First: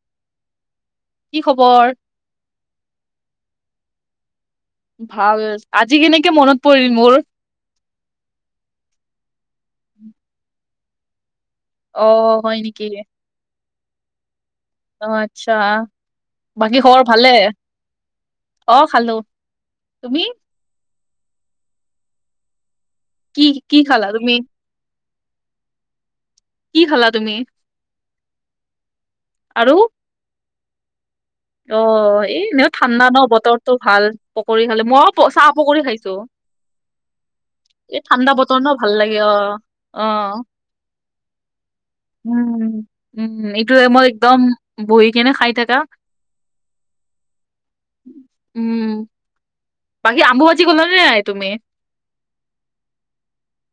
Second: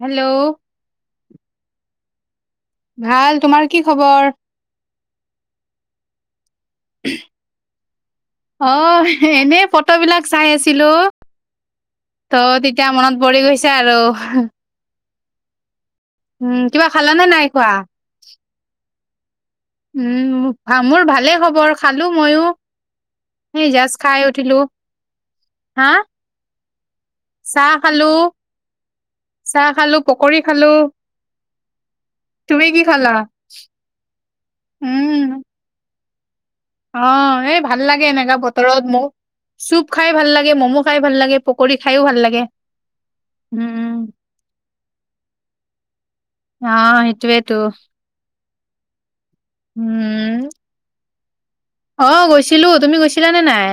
Hello কি খবৰ? ভাল, তোমাৰ কি খবৰ? ভাল। আজি কেনেকে মনত পৰিল মোৰ? অ এনে ফট বিলাক চাই আছিলো। ত অ' হয় নেকি? তেতিয়া মনত পৰি গৈছে আৰু। অ আচ্ছা, উম বাকী কিবা খবৰ খালানে ভালে? নাই খোৱা অ খালো। তুমি? উম মোৰ ভালে খবৰ, খালো মইয়ো। কি এ কি জাস্ত খালা খাই তুমি? উঠিলো। হা? কি খালা তুমি? চাহ খালো, চাহ আৰু? খালো, পকৰী খালো। অ এ তুমি এনেও কি ঠাণ্ডা খালা ন বতৰটো? ভাল পকৰি খালে। মই উম চাহ, পকৰি খাই অ, এই ভাল লাগে ঠাণ্ডা এনেকা বতৰ ন বতৰত। ভাল মূ লাগে চুপ খাই ভাল লাগে, মম' খাই ভাল লাগে। পকৰী খাইও ভাল লাগে উম-উম, উম এইটো উম, মই একদম বহি কেনে খাই থাকা অ, সেইটোৱেইটো। উম, বাকি আমবুবাজি গলা নে নাই তুমি? অ গৈছিলো, তুমি গৈছিলা নে নাই?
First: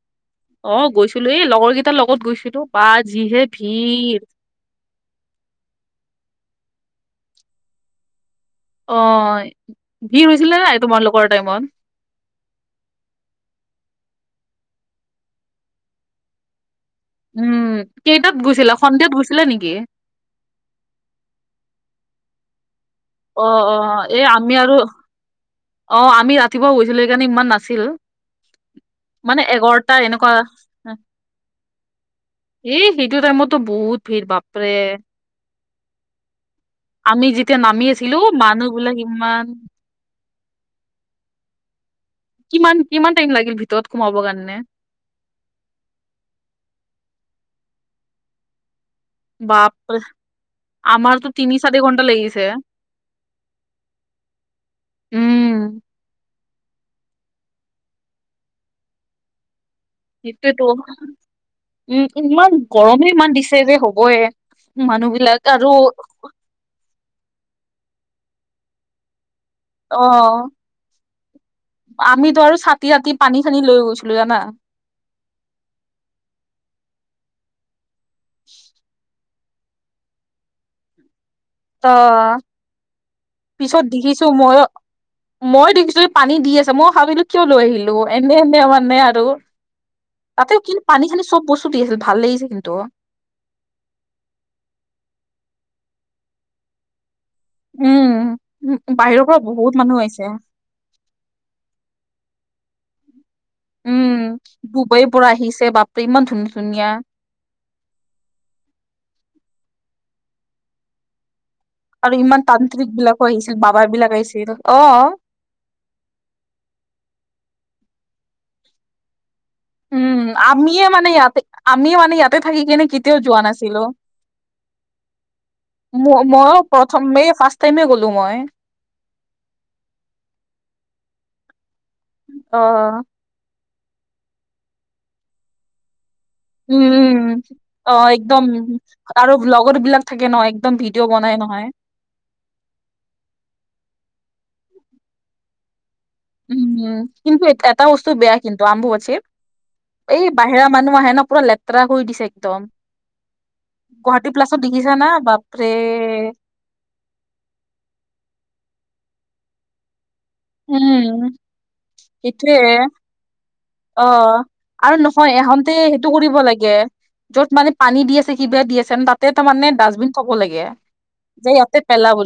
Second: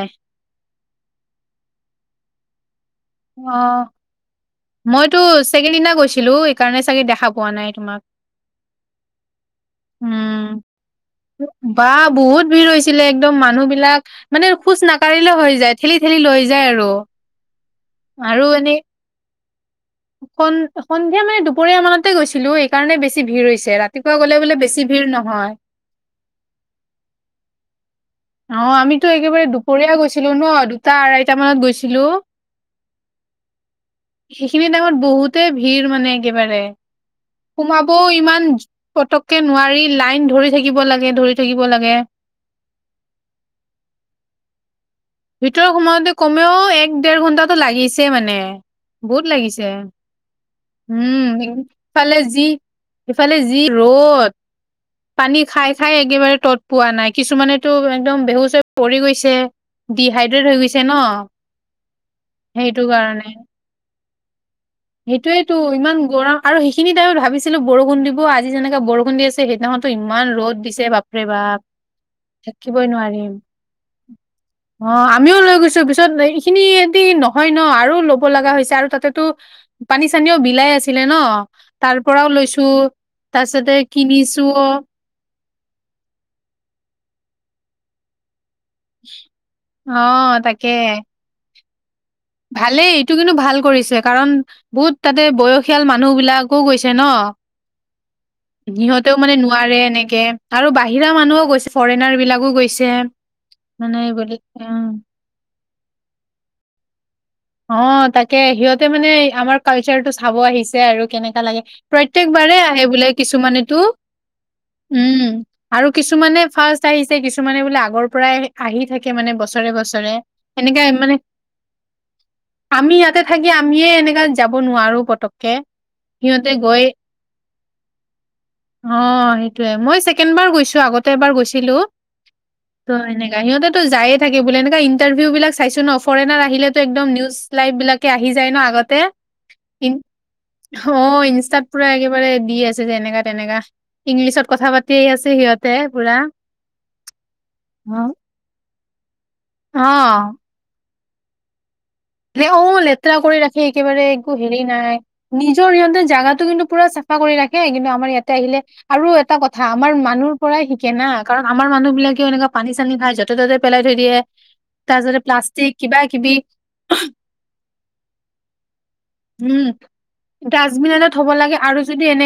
অ গৈছিলো। এই লগৰ কেইটাৰ লগত গৈছিলো, বা যিহে অ', ভিৰ। মইতো চেকেন দিনা গৈছিলো, সেইকাৰণে চাগে দেখা পোৱা নাই তোমাক। অ ভিৰ উম হৈছিলে নাই তোমালোকৰ টাইমত? বা বহুত ভিৰ হৈছিলে, একদম মানুহ বিলাক মানে খোজ নাকঢ়িলেও হৈ যায়, ঠেলি ঠেলি লৈ যায় আৰু। উম, কেইটাত গৈছিলা? সন্ধিয়াত গৈছিলা নেকি? সন-সন্ধিয়া মানে দুপৰীয়া মানতে গৈছিলো এই কাৰণে বেছি অ ভিৰ অ হৈছে, এ ৰাতিপুৱা গ'লে আমি বোলে আৰু বেছি ভিৰ নহয়। অ, আমি ৰাতিপুৱা গৈছিলো। সেইকাৰণে ইমান নাছিল। অ, আমিতো মানে একেবাৰে এঘাৰটা দুপৰীয়া এনেকুৱা গৈছিলো ন। দুটা, আঢ়ৈটা মানত গৈছিলো। এই সেইটো টাইমতটো বহুত ভিৰ সেইখিনি বাপৰে। টাইমত বহুতে ভিৰ মানে একেবাৰে আমি যেতিয়া নামি সোমাবও আছিলো ইমান মানুহ বিলাক পতককে ইমান নোৱাৰি। লাইন ধৰি থাকিব লাগে, ধৰি থাকিব লাগে। লাগে। কিমান, কিমান টাইম লাগিল ভিতৰত সোমাবৰ কাৰণে? ভিতৰৰ সোমাওঁতে কমেও এক, ডেৰ ঘন্টাটো লাগিছেই মানে। বহুত লাগিছে। বাপৰে উম, আমাৰতো তিনি চাৰি ঘন্টা ইফালে লাগিছে। যি ইফালে যি ৰ'দ। পানী খাই উম খাই একেবাৰে তত পোৱা নাই, কিছুমানেটো একদম বেহুচ হৈ পৰি গৈছে। ডিহাইড্ৰেট হৈ সেইটোয়েতো গৈছে ন? উম ইমান সেইটো গৰমে ইমান কাৰণে। দিছে যে হ'বয়ে। মানুহ বিলাক সেইটোৱেটো আৰু ইমান গৰম আৰু সেইখিনি টাইমত ভাবিছিলো বৰষুণ দিব, আজি যেনেকে বৰষুণ দি আছিল। সেইদিনাখনতো ইমান ৰ'দ দিছে বাপৰে বাপ। আমিটো আৰু থাকিবই চাতি-তাতি, নোৱাৰিম। পানী-চানি লৈ গৈছিলো জানা অ আমিও লৈ গৈছো, পিছত এইখিনি এটি ন হয় ন আৰু ল'ব লগা হৈছে আৰু। তাতেতো পানী-চানীও বিলাই আছিলে ন। ত তাৰ পৰাও লৈছো, তাৰপিছতে পিছত দেখিছো মই কিনিছোও। মই দেখিছো পানী দি আছে, মই ভাবিলো কিয় লৈ আহিলো। এনে সেয়া মানে আৰু অ', তাতেও তাকে কিন্তু পানী-চানি চব বস্তু দি আছিল ভাল লাগিছে কিন্তু ভালেই, এইটো কিন্তু ভাল কৰিছে। কাৰণ বহুত তাতে বয়সীয়াল মান মানুহ বিলাকো গৈছে ন? উম। উ সিহঁতেও বাহিৰৰ মানে পৰা বহুত নোৱাৰে মানুহ এনেকে আহিছে আৰু বাহিৰা মানুহো গৈছে, ফৰেনাৰ বিলাকো গৈছে। মানে উম বুলি অ', ডুবৈৰ পৰা আহিছে বাপ ইমান ধুনীয়া ধুনীয়া। অ তাকে সিহঁতে মানে আমাৰ কালচাৰটো চাব আহিছে আৰু কেনেকা লাগে। আৰু প্ৰত্যেক ইমান বাৰে আহে তান্ত্ৰিক বোলে বিলাকো আহিছিল কিছুমানেতো। বাবা বিলাক আহিছিল অ উম আৰু কিছুমানে ফাৰ্ষ্ট আহিছে, কিছুমানে বোলে আগ আগৰ পৰাই আহি থাকে মানে বছৰে বছৰে, উম আমিয়ে সেনেকাই মানে ইয়াতে আমি মানে ইয়াতে থাকি কিনে আমি কেতিয়াও ইয়াতে যোৱা থাকি নাছিলো আমিয়ে এনেকা যাব নোৱাৰো পতককে। ম মৌ সিহঁতে মই গৈ প্ৰথম মে ফাৰ্ষ টাইম গ'লো মই। অ সেইটোয়ে, মই ছেকেণ্ড বাৰ গৈছো, আগতে এবাৰ গৈছিলো। ত অ এনেকা সিহঁতেতো যায়ে থাকে বোলে, এনেকা ইন্টাৰভিউ বিলাক চাইছো ন। ফৰেনাৰ আহিলে টো উম, একদম উম, নিউজ লাইভ অ, আহি একদম জাই ন আগতে, আৰু ব্লগৰ কিন, বিলাক থাকে ন একদম অহ। অ ভিডিঅ' বনাই ইনষ্টাত নহয়। পুৰা একেবাৰে দি আছে যেনেকা তেনেকা ইংলিছত কথা পাতিয়ে আছে সিহঁতে। পুৰা। উমম কিন্তু এটা বস্তু অ', বেয়া কিন্তু অম্বুবাচীত, এই বাহিৰা মানুহ আহে পুৰা লেত এ লেতেৰা কৰি ৰাখে একেবাৰে গুৱাহাটী একো হেৰি প্লাছত দেখিছা নাই না বাপৰে নিজৰ সিহঁতে জাগাটো কিন্তু পুৰা চাফ চাফা কৰি ৰাখে কিন্তু আমাৰ ইয়াতে আহিলে আৰু এটা কথা আমাৰ মানুহ পৰাই শিকে না উম, কাৰণ আমাৰ মানুহ বিলাকেও এনেকুৱা সেইটোয়ে পানী চানী খাই যতে ত'তে পেলাই থৈ অ, দিয়ে আৰু তাৰপিছতে নহয় এহঁতে প্লাষ্টিক কিবা সেইটো কিবি কৰিব লাগে য'ত মানে পানী দি আছে কিবা দি আছে তাতে তাৰ মানে উম, ডাষ্টবিন থব লাগে যে সিহতে পেলাবলে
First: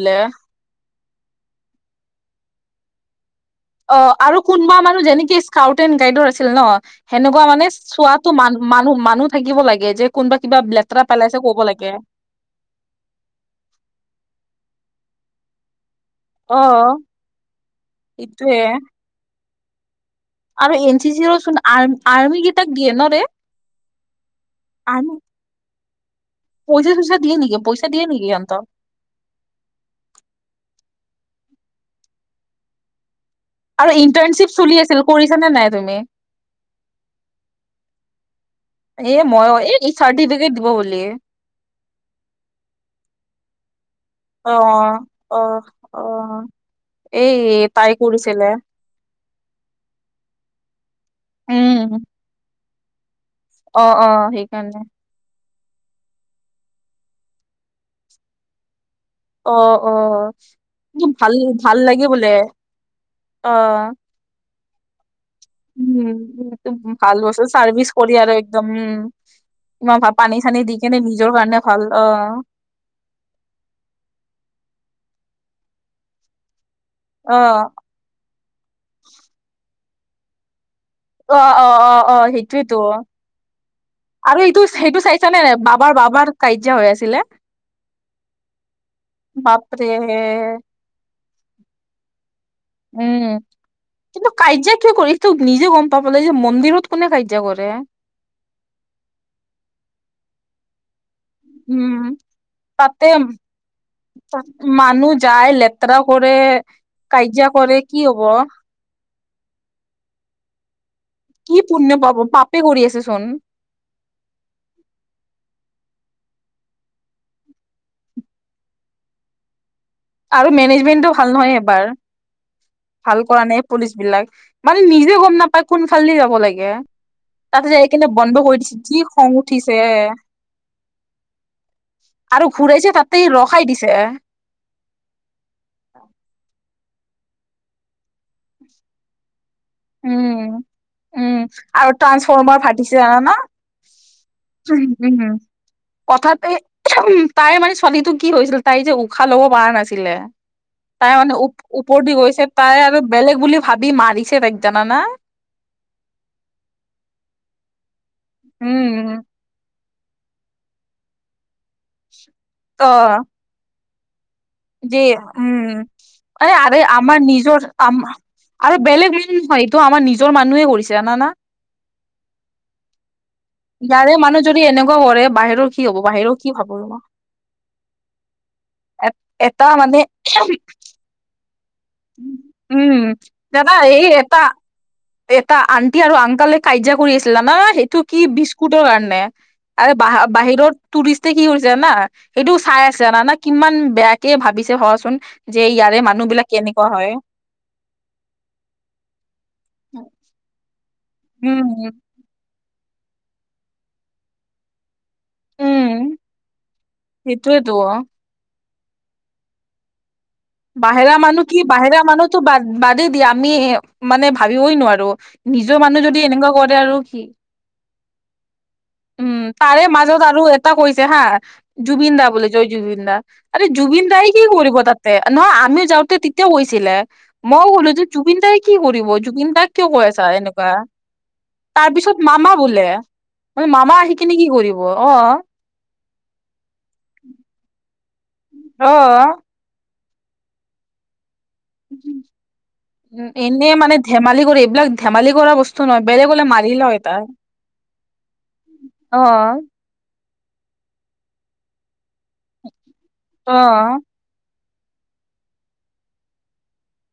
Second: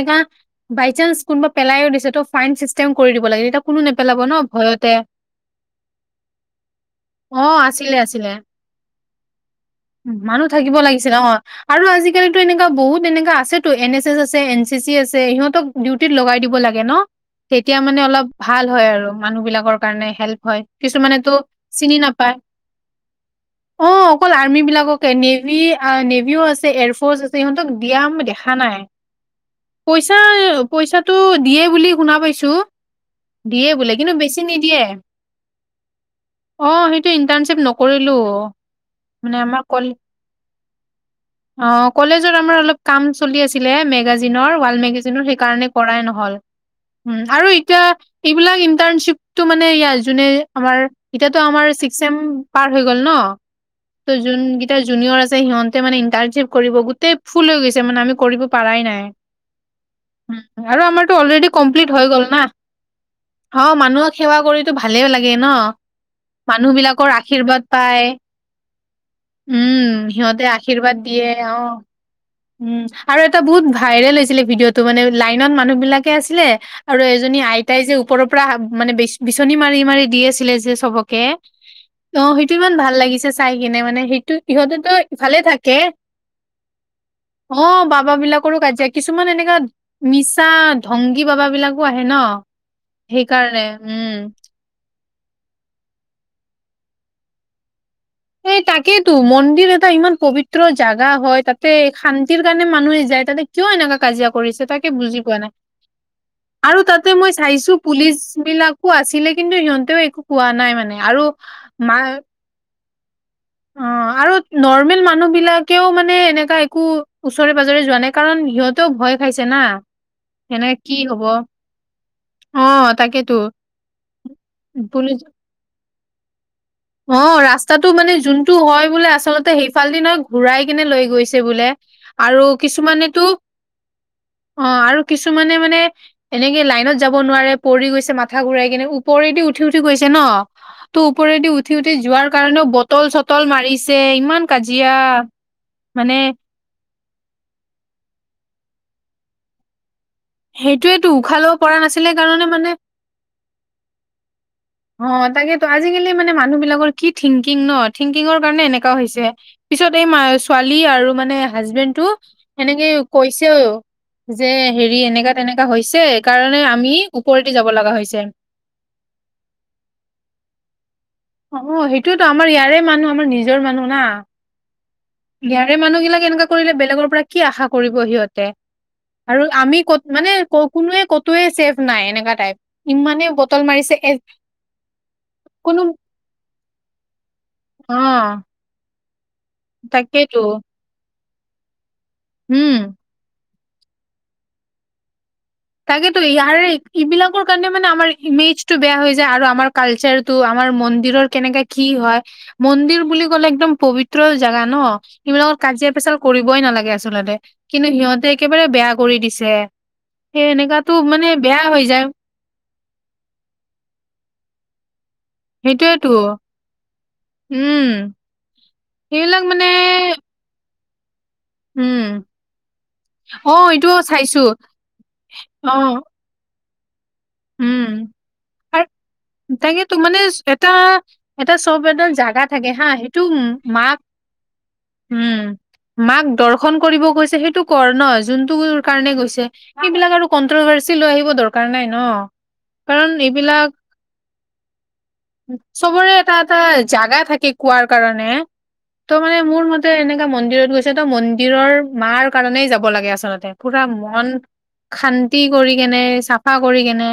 বাইচানস কোনোবা পেলাইও দিছে ত ফাইন চিষ্টেম কৰি দিব লাগে, তেতিয়া কোনো অ নেপেলাব আৰু ন' কোনবা ভয়তে। মানুহ যেনেকে স্কাউট এণ্ড গাইডৰ আছিল ন সেনেকুৱা অ', মানে আছিলে আছিলে। চোৱাটো মান মানুহ মানুহ থাকিব লাগে যে কোনোবা মানুহ কিবা থাকিব লেতেৰা লাগিছিলে অ পেলাইছে ক'ব আৰু লাগে আজিকালিতো এনেকুৱা বহুত এনেকা আছেতো এন এছ এছ আছে এন চি চি আছে ইহঁতক ডিউতিত লগাই দিব অ লাগে ন তেতিয়া মানে অলপ সেইটোয়ে ভাল হয় আৰু মানুহবিলাক কাৰণে হেল্প হয় আৰু এন চি চিৰ কিছুমানেতো চোন আৰ চিনি নাপায় আৰ্মি কেইটাক দিয়ে ন ৰে অ অকল আৰ্মি বিলাককে আৰ্মি নেভি নেভিও আছে পইচা চইচা এনফৰ্চ দিয়ে আছে নেকি সিহঁতক পইচা দিয়া দিয়ে মই নেকি দেখা সিহঁতক নাই পইচা পইচা টো দিয়ে বুলি শুনা পাইছো দিয়ে বোলে আৰু কিন্তু বেছি ইন্টাৰ্ণশ্বিপ চলি নিদিয়ে। আছিল কৰিছা নে নাই তুমি অ সেইটো ইণ্টাৰ্ণশ্বিপ ন কৰিলো এ মানে মই আমাৰ এই চাৰ্টিফিকেট দিব বুলি কল--অ কলেজত আমাৰ অলপ কাম চলি আছিলে নে মেগাজিনৰ অ ৱাল মেগাজিনৰ অ সেইকাৰণে কৰাই অ নহল উম এই আৰু এতিয়া তাই কৰিছিলে এইবিলাক ইন্টাৰ্ণশ্বিপটো মানে ইয়া যোনে আমাৰ এতিয়াতো আমাৰ উম চিস্কচেম পাৰ হৈ গল ন অ অ যোনকেইতা সেইকাৰণে জুনিয়ৰ আছে সিহঁতে মানে ইণ্টানৰ্শিপ কৰিব গোটেই ফুল হৈ গৈছে মানে আমি কৰিব পাৰাই নাই অ অ উম আৰু কিন্তু আমাৰতো ভাল অলৰেডি ভাল কমপ্লিট হৈ লাগে গল বোলে না অ মানুহক সেৱা কৰিতো ভালে লাগে ন উম মানুহ উ বিলাকৰ ভাল আছ আশীৰ্বাদ চাৰ্ভিচ পায় কৰি আৰু একদম উম উম ইমান ভাল পানী সিহঁতে চানী দি আশীৰ্বাদ কেনে দিয়ে নিজৰ কাৰণে ভাল অ উম আৰু এটা বহুত ভাইৰেল হৈছিলে ভিডিঅ'টো মানে লাইনত মানুহ বিলাকে আছিলে আৰু এজনী অ', আইতাই যে ওপৰৰ পৰা মানে বিচনী মাৰি মাৰি দি আছিলে যে চবকে অ সেইটো ইমান ভাল লাগিছে চা কিনে মানে সেইটো আৰু এইটো ইহঁতেতো সেইটো ইফালে চাইছানে নাই থাকে বাবাৰ বাবাৰ কাজিয়া হৈ আছিলে অ বাবাবিলাকৰো কাজিয়া কিছুমান এনেকা বাপৰে মিছা ধংগী বাবা বিলাকো আহে ন উম সেইকাৰণে উম। কিন্তু কাজিয়া কিয় কৰি ত নিজে গম পাব লাগে যে মন্দিৰত কোনে কাইজায়া কৰে এই তাকেইতো মন্দিৰ এটা ইমান পবিত্ৰ জাগা জাগা হয় তাতে উম, শান্তিৰ কাৰণে মানুহে যায় তাতে কিয় এনেকা কাজিয়া কৰিছে তাকে মানুহ বুজি পোৱা যায় নাই লেতেৰা কৰে আৰু তাতে মই কাজিয়া চাইছো কৰে কি পুলিচ হ'ব বিলাকো আছিলে কিন্তু সিহঁতেও একো কোৱা নাই মানে আৰু কি পুণ্য মা পাপ পাপে কৰি আছে চোন অ আৰু নৰ্মেল মানুহ বিলাকেও মানে এনে কোৱা ওচৰে পাজৰে যোৱা নাই কাৰণ সিহঁতেও ভয় খাইছে না। আৰু সেনেকে কি মেনেজমেণ্টটো হব ভাল নহয় এবাৰ। অ ভাল তাকেতো কৰা নাই পুলিচ বিলাক মানে পুলিচ নিজে গম নাপায় কোনফালদি যাব লাগে। অ তাতে যাই ৰাস্তাটো কিনে মানে বন্ধ যোনটো কৰি দিছে হয় যি বোলে খং আচলতে উঠিছে সেইফাল দি নহয় ঘূৰাই কেনে লৈ গৈছে বোলে। আৰু ঘূৰাইছে কিছুমানেতো তাতেই ৰখাই দিছে অ। আৰু কিছুমানে মানে এনেকে লাইনত যাব নোৱাৰে পৰি গৈছে মাথা ঘুৰাই কিনে ওপৰেদি। উঠি উঠি গৈছে ন উম তো উম ওপৰেদি উঠ। আৰু ট্ৰা্সফৰ্মাৰ ফাটিছে জানা না। মাৰিছে ইমান কাজিয়া মানে কথাতে তাইৰ মানে ছোৱালীটো কি হৈছিল তাই যে উশাহ লব পৰা নাছিল। লে সেইটোয়েতো তাই মানে উশাহ ল'ব পৰা ওপৰ নাছিলে দি গৈছে কাৰণে মানে তাই আৰু বেলেগ বুলি ভাবি মাৰিছে তাই। অ তাকেতেতো আজিকালি মানে মানুহ বিলাকৰ কি থিংকিং ন থিংকিঙৰ কাৰণে এনেকুৱা উম হৈছে। পিছত এই ছোৱালী আৰু মানে হাজবেণ্ডটো অ এনেকে কৈছেও। যে হেৰি যে এনেকা তেনেকা উম হৈছে অ কাৰণে আ আমি আমাৰ ওপৰেদি নিজৰ যাব লগা আম। হৈছে আৰু বেলেগ মান নহয় এইটো আাৰ নিজৰ মানুহে কৰিছে। জানানা অ' সেইটোওতো আমাৰ ইয়াৰে মানুহ আমাৰ নিজৰ। ইয়াৰে যদি এনেকুৱা কৰে মানুহ বাহিৰৰ গাৰে কি হ'ব মানুহ বিলাক বাহিৰৰ এনেকুৱা কি কৰিলে ভাবো বেলেগৰ পৰা কি আশা কৰিব সিহঁতে। এ আৰু এটা আমি কত মানে ক কোনোৱে ক'তোৱে ছেফ। নাই এনেকা টাইপ। উম, ইমানে বটল দাদা মাৰিছে এই এ এটা, এটা কোনো আনটি। আৰু আংকলে কাজিয়া কৰি আছিলো না সেইটো কি অ', বিস্কুটৰ কাৰণে। আ ব তাকেইতো বাহিৰত টুৰিষ্টে কি কৰিছোনা সেইটোও উম। চাই আছে জানানা। কিমান বেয়াকে ভাবিছে হচোন যে ইয়াৰে মানুহ বিলিলাক। আৰু এইবিলাকৰ কাৰণে মানে আমাৰ ইমেজ টো বেয়া হৈ যায়, আৰু আমাৰ কালচাৰ টো আমাৰ মন। মন্দিৰৰ কেনেকাে কি উম হয় মন্দিৰ বুলি কলে একদম পবিত্ৰ জোগা ন? সেইবিলাকত উম কাজিয়া পেচাল কৰিবই নালাগে আচলতে সেইটোয়েতো কিন্তু সিহঁতে। একেবাৰে বেয়া কৰি দিছে। সেই এনেকাতো বাহিৰা মানে মানুহ বেয়া কি হৈ বাহৰা যায়। মানুহতো বাদ বাদেই দিয়ে আমি মানে ভাবিবই নোৱাৰো। নিজৰ মানুহ সেইটোয়েতো, যদি এনেকুৱা কৰে আৰু কি? উম, উম, সেইবিলাক মানে তাৰে মাজত আৰু। কৈছে হা উম, জুবিন দা বুলি জয় জুবিন দা আ অ', এইটোও জুবিন দাই চাইছো। কি কৰিব তাত? নহয় আমি অ', যাওঁতে তেতিয়া কৈছিলে। মই উম, ক'লো যে জুবিনদাই কি আৰু কৰিব জুবিন দাক কিয় তাকেতো কৈ মানে আছা এটা এনেকুৱা? এটা চব তাৰ এটা পিছত। জাগা মামা থাকে হা, বোলে সেইটো ম মামা মাক আহি কিনি কি কৰিব উম, অ'। মাক দৰ্শন কৰিব কৈছে সেইটো কৰ ন। যোনটো অ কাৰণে গৈছে সেইবিলাক আৰু কন্ট্ৰভাৰ্চি লৈ আহিব দৰকাৰ নাই ন? কাৰণ উ, এইবিলাক এনেই মানে ধেমালি কৰি এইবিলাক ধেমালি কৰা বস্তু নহয় চবৰে এটা বেলেগলে এটা মাৰি লয় জাগা তাই। থাকে কোৱাৰ কাৰণে তো মানে মোৰ মতে। তেনেকা মন্দিৰত গৈছে তো, মন্দিৰৰ মাৰ কাৰনেই যাব লাগে আচলতে। অ পুৰা মন শান্তি কৰি কেনে, চাফা কৰি কেনে,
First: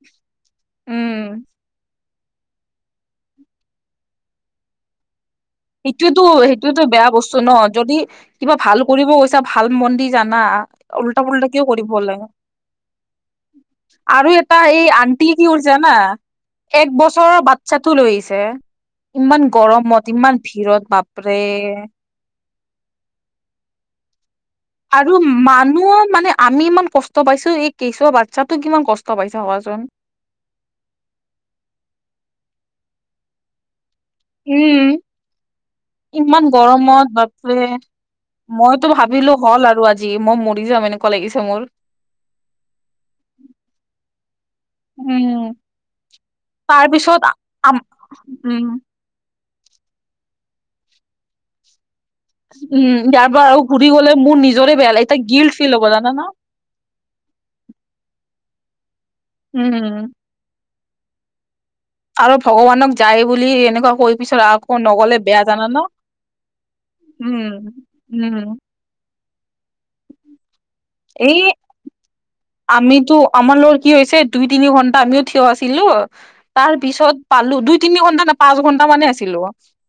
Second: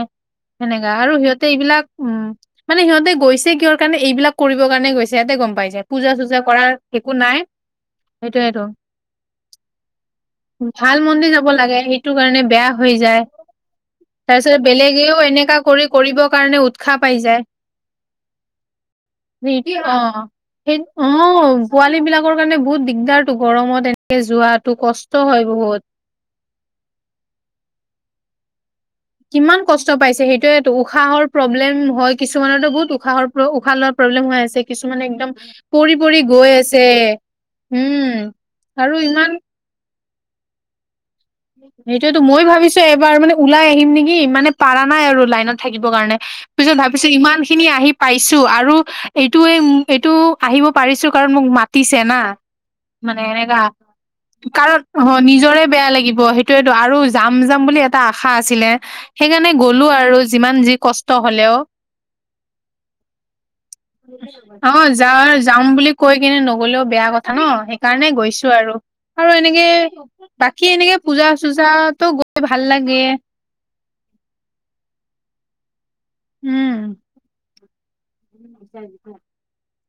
সেনেকা আৰু উম সিহঁতে এইবিলাক। উম, মানে সিহঁতে গৈছে কিহৰ কাৰণে এইবিলাক কৰিবৰ কাৰণে গৈছে। ইয়াতে গম পাই যায় পূজা সেইটোয়েতো, চূজা কৰাৰ সেইটোয়েতো বেয়া একো বস্তু নাই ন যদি কিবা সেইটোয়েতো ভাল কৰিব গৈছা ভাল মন্দিৰ। জানা ভাল মন্দিৰ উল্টা-পুল্টা যাব কিয়ও কৰিব সেইটো লাগে। কাৰণে বেয়া হৈ যায় আৰু তাৰ পিছত এটা এই বেলেগেও আন্টি কি এনেকা কৰি উছানা কৰিবৰ কাৰণে এক উৎসাহ পাই বছৰৰ যায় বাচ্ছাতো লৈ আহিছে। ইমান সেই- অ গৰমত ইমান ভিৰ। সেই অ'পোৱালী বিলাকৰ কাৰণে বহুত দিগদাৰতো গৰমত এনেকে যোৱাত। আৰু মানুহৰ মানে আমি ইমান কষ্ট পাইছো এই কেচুৱা বাচ্ছাতোক কিমান কষ্ট। পাইছে কিমান ভাবাচোন কষ্ট পাইছে, সেইটোয়ে তো, উশাহৰ প্ৰব্লেম হয়, কিছুমানতো বহুত উশাহৰ উশাহত। প্ৰব্লেম হৈ আছে, উম কিছুমানে একদম পৰি পৰি ইমান গৈ আছে। গৰমত বাপৰে উম, মইতো আৰু ইমান ভাবিলো হ'ল আৰু আজি, মই মৰি যাম এনেক সেইটোয়েতো মই ভাবিছো এবাৰ মানে ওলাই আহিম নেকি মানে। পৰা নাই আৰু উম লাইনত থাকিব কাৰণে। পিছত ভাবিছো তাৰপিছত ইমান খিনি আম আহি পাইছো উম আৰু এই। এইয়ে এইটো আহিব পাৰিছো কাৰণ মোক মাতিছি ছেনা উম মানে ইয়াৰ পৰা এনেকা আৰু ঘূৰি গ'লে মোৰ নিজৰে আৰু বেয়া লাগে স এতিয়া গিল্ট নিজৰে ফিল হ'ব বেয়া জানা লাগিব না এইটোৱেটো আৰু যাম যাম বুলি এটা আশা আছিলে সেইকাৰণে গ'লো উম আৰু যিমান যি কষ্ট হ'লেও আৰু ভগৱানক যায় বুলি এনেকুৱা কৈ পিছত আকৌ অ' যা নগলে বেয়া যাম জানা ন বুলি কৈ কিনে নগলে বেয়া কথা ন? উম সেইকাৰণে গৈছো উম আৰু। আৰু এনেকে বাকী এনেকে এই পূজা-চূজাত আমিতো আমাৰ লগৰ কি হৈছে দুই তিনি-ঘন্টা আমিও থিয় আছিলো। তাৰ উম পিছত পালো দুই তিনি ঘন্টা নে পাঁচ ঘন্টা মানে আছিলো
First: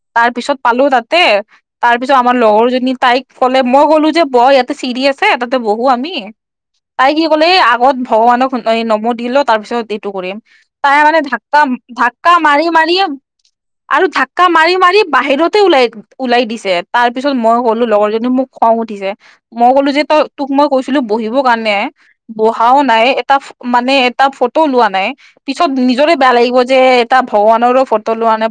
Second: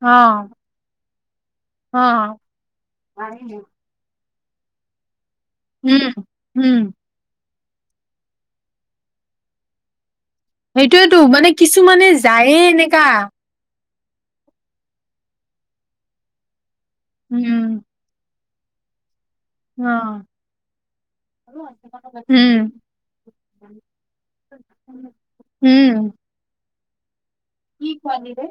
অ তাৰ পিছত পালো তাত। তে তাৰ অ পিছত আমাৰ লগৰজনী তাইক ক'লে মই ক'লো যে ব ইয়াতে চিৰিয়াছ আছে তাতে বহু উম আমি। উম তাই কি লে আগত ভগৱানক নমো দিলো তাৰ পিছত এইটো কৰিম। তাই সেইটোয়েতো মানে ধাক্কা, কিছুমানে ধাক্কা যায়ে মাৰি-মাৰিয়ে এনেকা আৰু ধাক্কা মাৰি-মাৰি বাহিৰতেই ওলাই-ওলাই দিছে তাৰ পিছত মই উম কলো লগৰজনী মোক খং উঠিছে মই অ কলো যে তই তোক মই কৈছিলো বহিবৰ কাৰণে উম বহাও নাই এটা মানে এটা ফটো ওলোৱা নাই পিছত উম নিজৰে বেয়া লাগিব যে এটা ভগৱানৰো ফটো লোৱা নাই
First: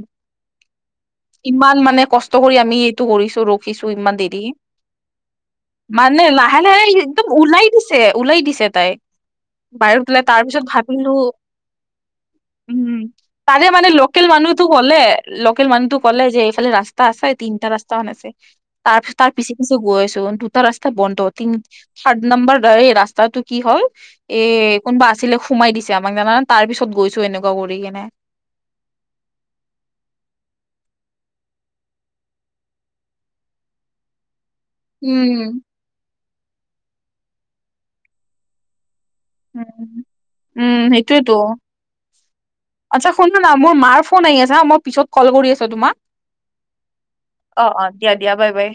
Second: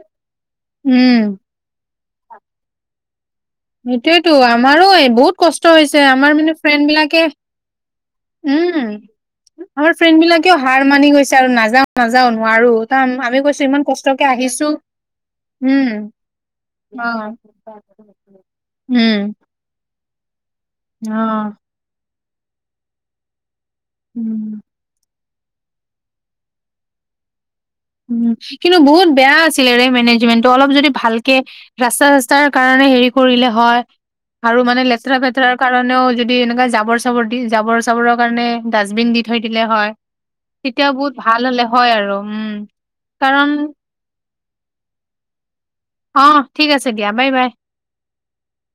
উম ইমান মানে কষ্ট কৰি আমি এইটো কৰিছো ৰখিছো ইমান সেইটোয়েতো দেৰি আমাৰো বহুত কষ্ট হৈছে মানে আমাৰ লাহে-লাহে ফ্ৰেণ্ড বিলাকে একদম ওলাই দিছে ওলাই দিছে তাই উম আমাৰ বাহিৰত ফ্ৰেণ্ড ওলাই তাৰ বিলাকেও পিছত হাৰ মানি ভাবিলো গৈছে আৰু নাযাও নাযাও নোৱাৰো উম তাম আমি কৈছো তাৰে ইমান মানে কষ্টকে লোকেল মানুহ আহিছো ক'লে লোকেল উম মানুহটো ক'লে যে এইফালে ৰাস্তা অ আছে তিনিটা ৰাস্তাও আছে তাৰ পিছত তাৰ উম পিছে-পিছে গৈ আছো দুটা ৰাস্তা অ বন্ধ তিনি থাৰ্ড নম্বৰ এই ৰাস্তাটো কি হল এ উম কোনোবা আছিলে সোমাই দিছে আমাক জানে তাৰ পিছত গৈছো এনেকুৱা কৰি কেনে উম কিন্তু বহুত বেয়া আছিলে ৰে মেনেজমেন্টটো অলপ যদি ভাল ৰাস্তা-চাস্তাৰ কাৰণে হেৰি কৰিলে হয় আৰু মানে লেতেৰা-ফেতেৰাৰ উম কাৰণেও যদি এনেকা জাবৰ-চাবৰ দি জাবৰ-চাবৰৰ কাৰণে ডাচ- বিন থৈ দিলে হয় উম উম তেতিয়া বহুত সেইটোয়েতো ভাল হ'লে হয় আৰু উম আচ্ছা শুন কাৰণ না মাৰ ফোন আহি আছে হা মই পিছত কল কৰি আছোঁ। তোমাক অ ঠিক আছে দিয়া বাই বাই অ-অ দিয়া-দিয়া বাই-বাই